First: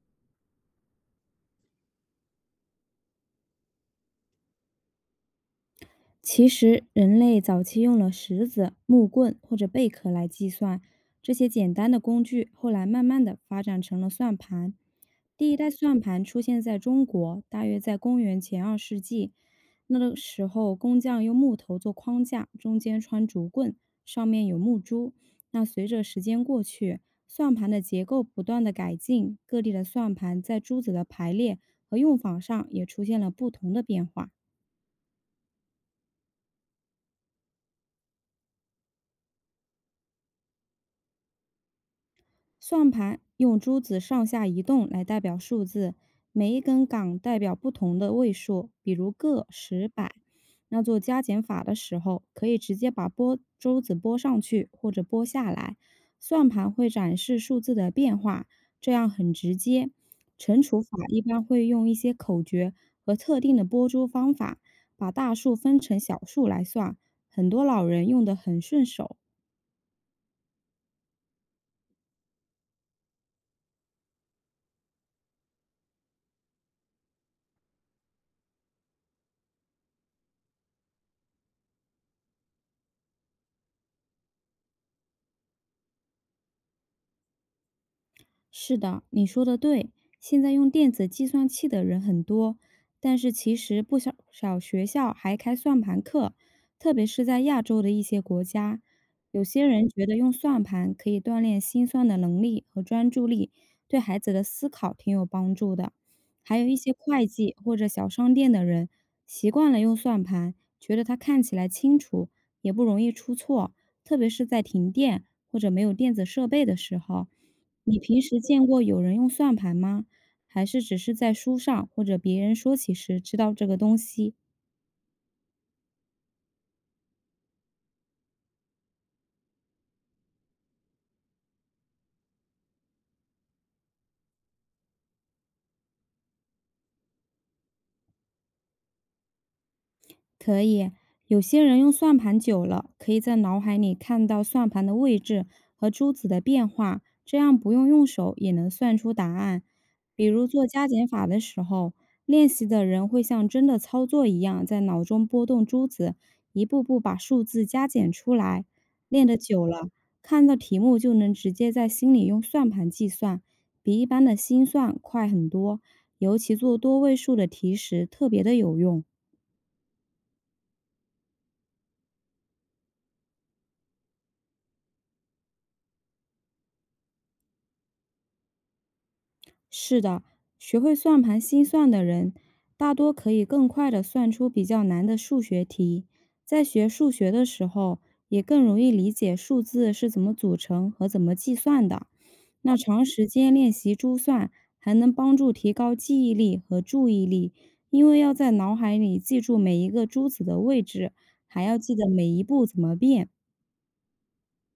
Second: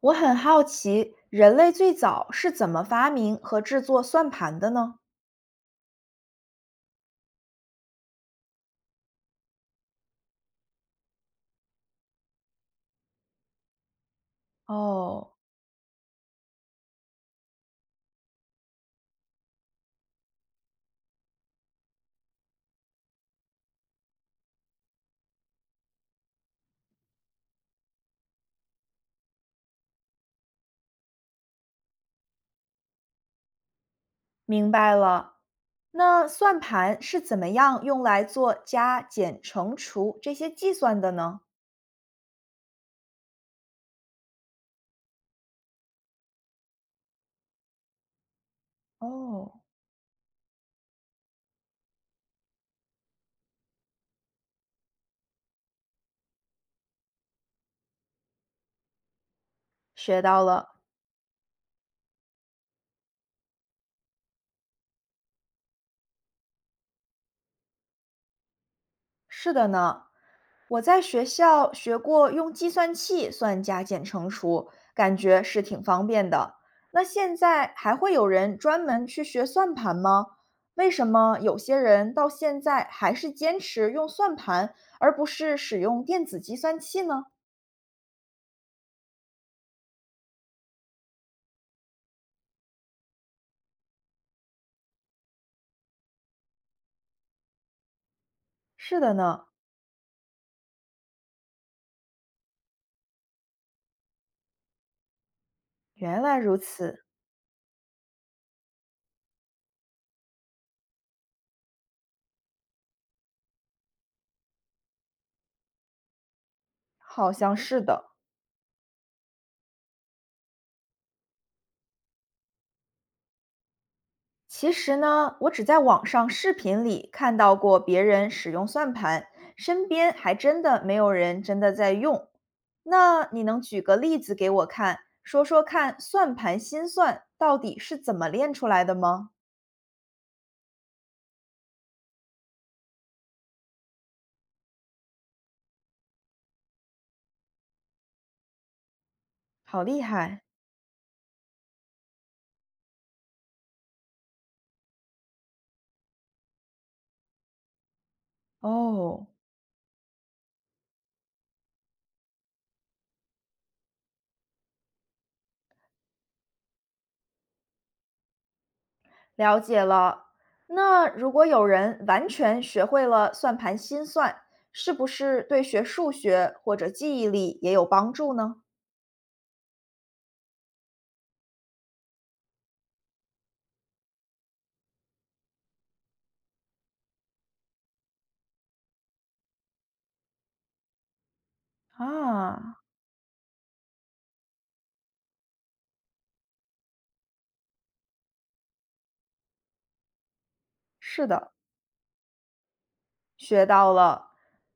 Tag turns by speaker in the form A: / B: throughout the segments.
A: 我很好奇，人类最早是怎么发明和制作算盘的呢？
B: 其实，人类早期用了石子、木棍或者贝壳来计算，这些简单的工具后来慢慢的发展成了算盘。
A: 哦，
B: 第一代算盘出现在中国，大约在公元前2世纪。那个时候，工匠用木头做框架，中间穿竹棍，上面有木珠。那随着时间过去，算盘的结构不断的改进，各地的算盘在珠子的排列和用法上也出现了不同的变化。
A: 明白了。那算盘是怎么样用来做加、减、乘、除这些计算的呢？
B: 算盘用珠子上下移动来代表数字，每一根杆代表不同的位数，比如个、
A: 哦，
B: 十、百。那做加减法的时候，可以直接把拨珠子拨上去或者拨下来，算盘会展示数字的变化，这样很直接。
A: 学到
B: 乘
A: 了。
B: 除法一般会用一些口诀和特定的拨珠方法，把大数分成小数来算，很多老人用得很顺手。
A: 是的呢，我在学校学过用计算器算加减乘除，感觉是挺方便的。那现在还会有人专门去学算盘吗？为什么有些人到现在还是坚持用算盘，而不是使用电子计算器呢？
B: 是的，你说的对。现在用电子计算器的人很多，但是其实不少学校还开算盘课，特别是在亚洲的一些国家，
A: 是的
B: 有
A: 呢，
B: 些人觉得用算盘可以锻炼心算的能力和专注力，对孩子的思考挺有帮助的。
A: 原来如
B: 还有一些
A: 此，
B: 会计或者小商店的人习惯了用算盘，觉得它看起来清楚，也不容易出错，特别是在停电或者没有电子设备的时候。
A: 好像是
B: 你
A: 的。
B: 平时见过有人用算盘吗？还是只是在书上或者别人说起时知道这个东西？
A: 其实呢，我只在网上视频里看到过别人使用算盘，身边还真的没有人真的在用。那你能举个例子给我看，说说看算盘心算到底是怎么练出来的吗？
B: 可以，有些人用算盘久了，可以在脑海里看到算盘的位置和珠子的变化，这样不用手也能算出答案。
A: 好厉
B: 比
A: 害
B: 如做加减法的时候，练习的人会像真的操作一样，在脑中拨动珠子，一步步把数字加减出来。练
A: 哦，
B: 得久了，看到题目就能直接在心里用算盘计算，比一般的心算快很多，尤其做多位数的题时特别的有用。
A: 了解了。那如果有人完全学会了算盘心算，是不是对学数学或者记忆力也有帮助呢？
B: 是的，学会算盘心算的人，大多可以更快地算出比较难的数学题。在学数学的时候，也更容易理解数字是怎么组成和怎么计算的。那
A: 啊，
B: 长时间练习珠算，还能帮助提高记忆力和注意力，因为要在脑海里记住每一个珠子的位置，
A: 是的。
B: 还要记得每一步怎么变。
A: 学到了。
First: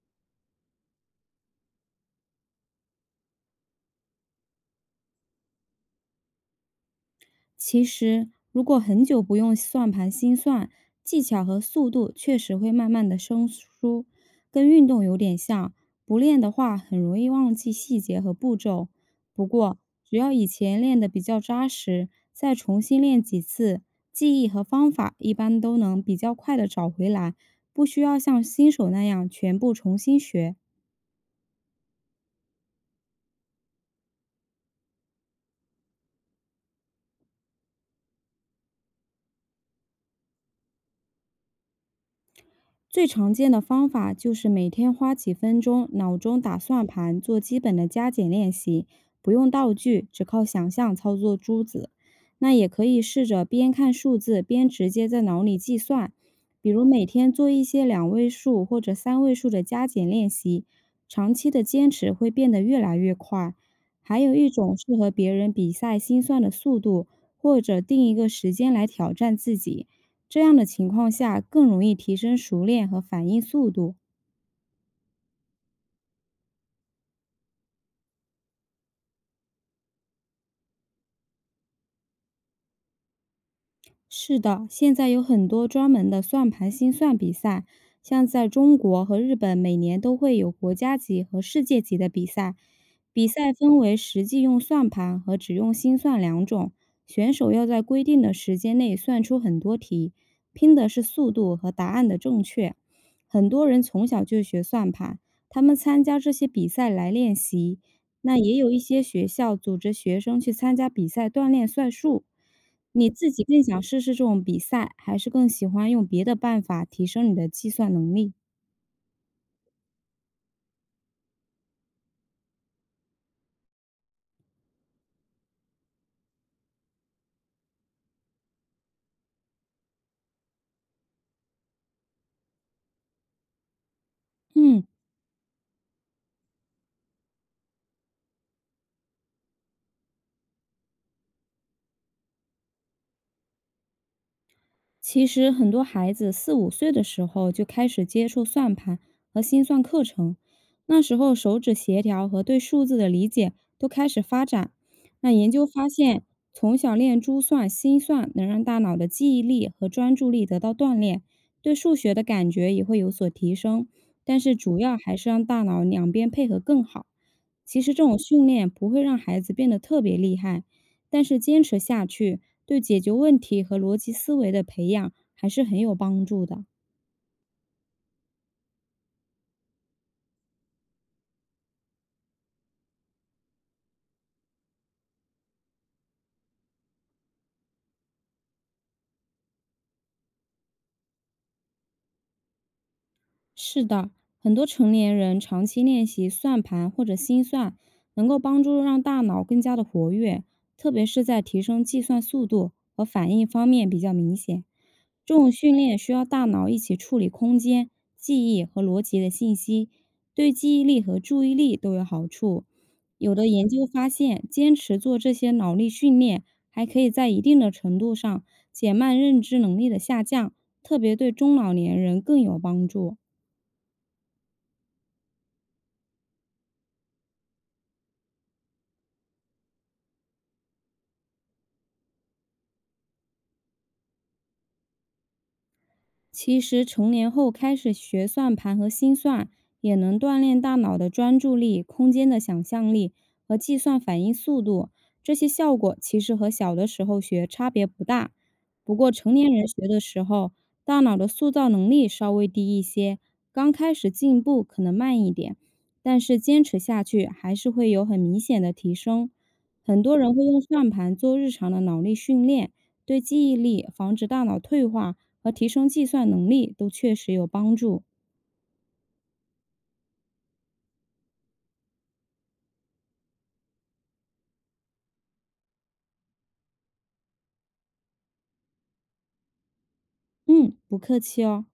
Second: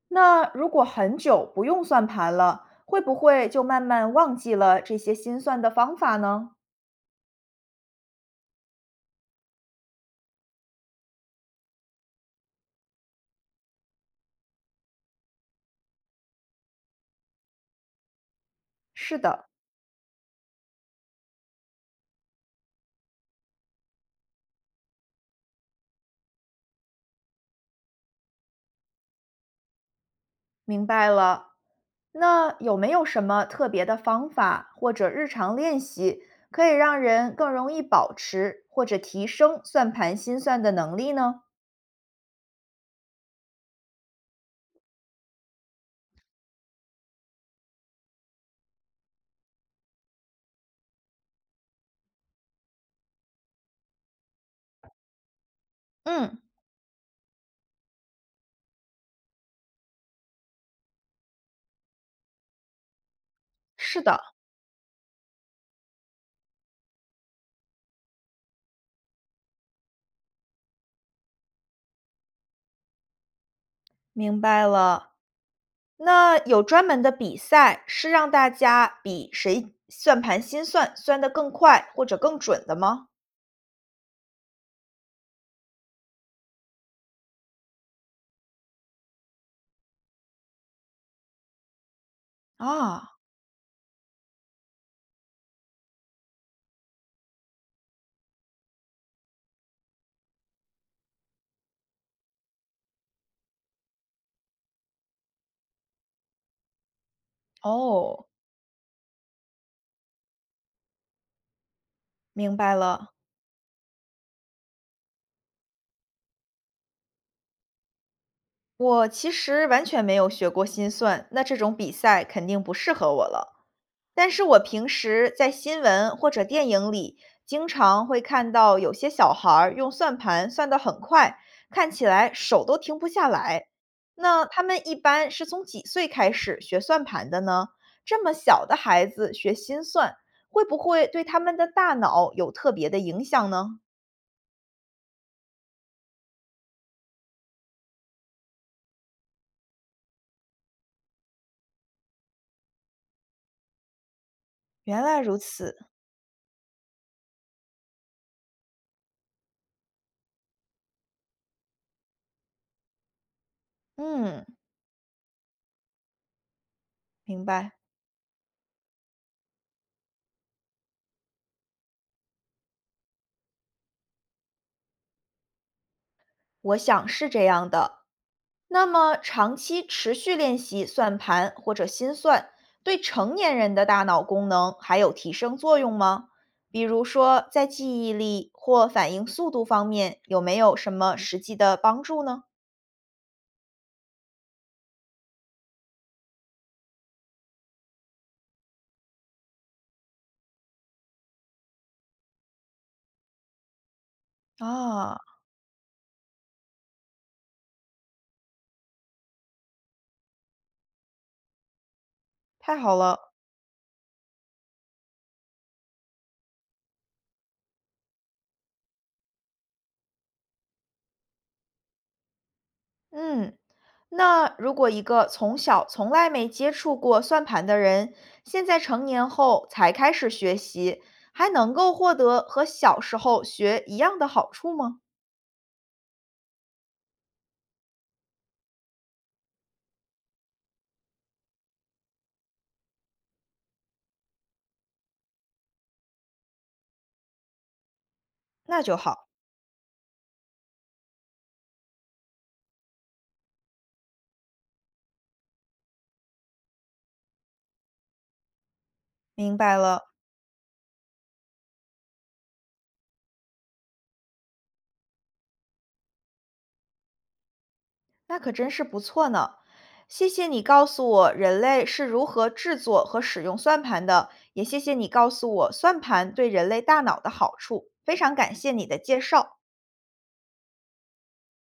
A: 那如果很久不用算盘了，会不会就慢慢忘记了这些心算的方法呢？
B: 其实，如果很久不用算盘心算，技巧和速度确实会慢慢的生疏，跟运动有点像。不练的话，很容易忘记细节和步骤。
A: 是
B: 不
A: 的，
B: 过，只要以前练得比较扎实，再重新练几次，记忆和方法一般都能比较快的找回来，不需要像新手那样全部重新学。
A: 明白了。那有没有什么特别的方法或者日常练习，可以让人更容易保持或者提升算盘心算的能力呢？
B: 最常见的方法就是每天花几分钟，脑中打算盘，做基本的加减练习，不用道具，只靠想象操作珠子。那也可以试着边看数字边直接在脑里计算，
A: 嗯，
B: 比如每天做一些2位数或者3位数的加减练习，长期的坚持会变得越来越快。
A: 是
B: 还
A: 的，
B: 有一种是和别人比赛心算的速度，或者定一个时间来挑战自己。这样的情况下更容易提升熟练和反应速度。
A: 明白了。那有专门的比赛是让大家比谁算盘心算算得更快或者更准的吗？
B: 是的，现在有很多专门的算盘心算比赛，像在中国和日本，每年都会有国家级和世界级的比赛。
A: 啊，
B: 比赛分为实际用算盘和只用心算两种，选手要在规定的时间内算出很多题，拼的是速度和答案的正确。很多人从小就学算盘，他们参加这些比赛来练习。
A: 哦，
B: 那也有一些学校组织学生去参加比赛锻炼算术。
A: 明白
B: 你
A: 了。
B: 自己更想试试这种比赛，还是更喜欢用别的办法提升你的计算能力？
A: 我其实完全没有学过心算，那这种比赛肯定不适合我了。但是我平时在新闻或者电影里，经常会看到有些小孩儿用算盘算得很快，看起来手都停不下来。那他
B: 嗯，
A: 们一般是从几岁开始学算盘的呢？这么小的孩子学心算，会不会对他们的大脑有特别的影响呢？
B: 其实很多孩子4、5岁的时候就开始接触算盘和心算课程，那时候手指协调和对数字的理解都开始发展。
A: 原来
B: 那
A: 如
B: 研究
A: 此，
B: 发现，从小练珠算、心算能让大脑的记忆力和专注力得到锻炼，对数学的感觉也会有所提升。但
A: 嗯。
B: 是主要还是让大脑两边配合更好。
A: 明白，
B: 其实这种训练不会让孩子变得特别厉害，但是坚持下去，对解决问题和逻辑思维的培养还是很有帮助的。
A: 我想是这样的。那么，长期持续练习算盘或者心算，对成年人的大脑功能还有提升作用吗？比如说，在记忆力或反应速度方面，有没有什么实际的帮助呢？
B: 是的，很多成年人长期练习算盘或者心算，能够帮助让大脑更加的活跃，特别是在提升计算速度和反应方面比较明显。
A: 啊，
B: 这种训练需要大脑一起处理空间、记忆和逻辑的信息，对记忆力和注意力都有好处。
A: 太好了。
B: 有的研究发现，坚持做这些脑力训练，还可以在一定的程度上减慢认知能力的下降，特别对中老年人更有帮助。
A: 嗯，那如果一个从小从来没接触过算盘的人，现在成年后才开始学习，还能够获得和小时候学一样的好处吗？
B: 其实成年后开始学算盘和心算，也能锻炼大脑的专注力、空间的想象力和计算反应速度。这些效果其实和小的时候学差别不大，
A: 那
B: 不
A: 就
B: 过
A: 好。
B: 成年人学的时候，大脑的塑造能力稍微低一些，刚开始进步可能慢一点，但是坚持下去还是会有很明显的提升。
A: 明白
B: 很
A: 了，
B: 多人会用算盘做日常的脑力训练，对记忆力、防止大脑退化和提升计算能力都确实有帮助。
A: 那可真是不错呢。谢谢你告诉我人类是如何制作和使用算盘的，也谢谢你告诉我算盘对人类大脑的好处，非常感谢你的介绍。
B: 嗯，不客气哦。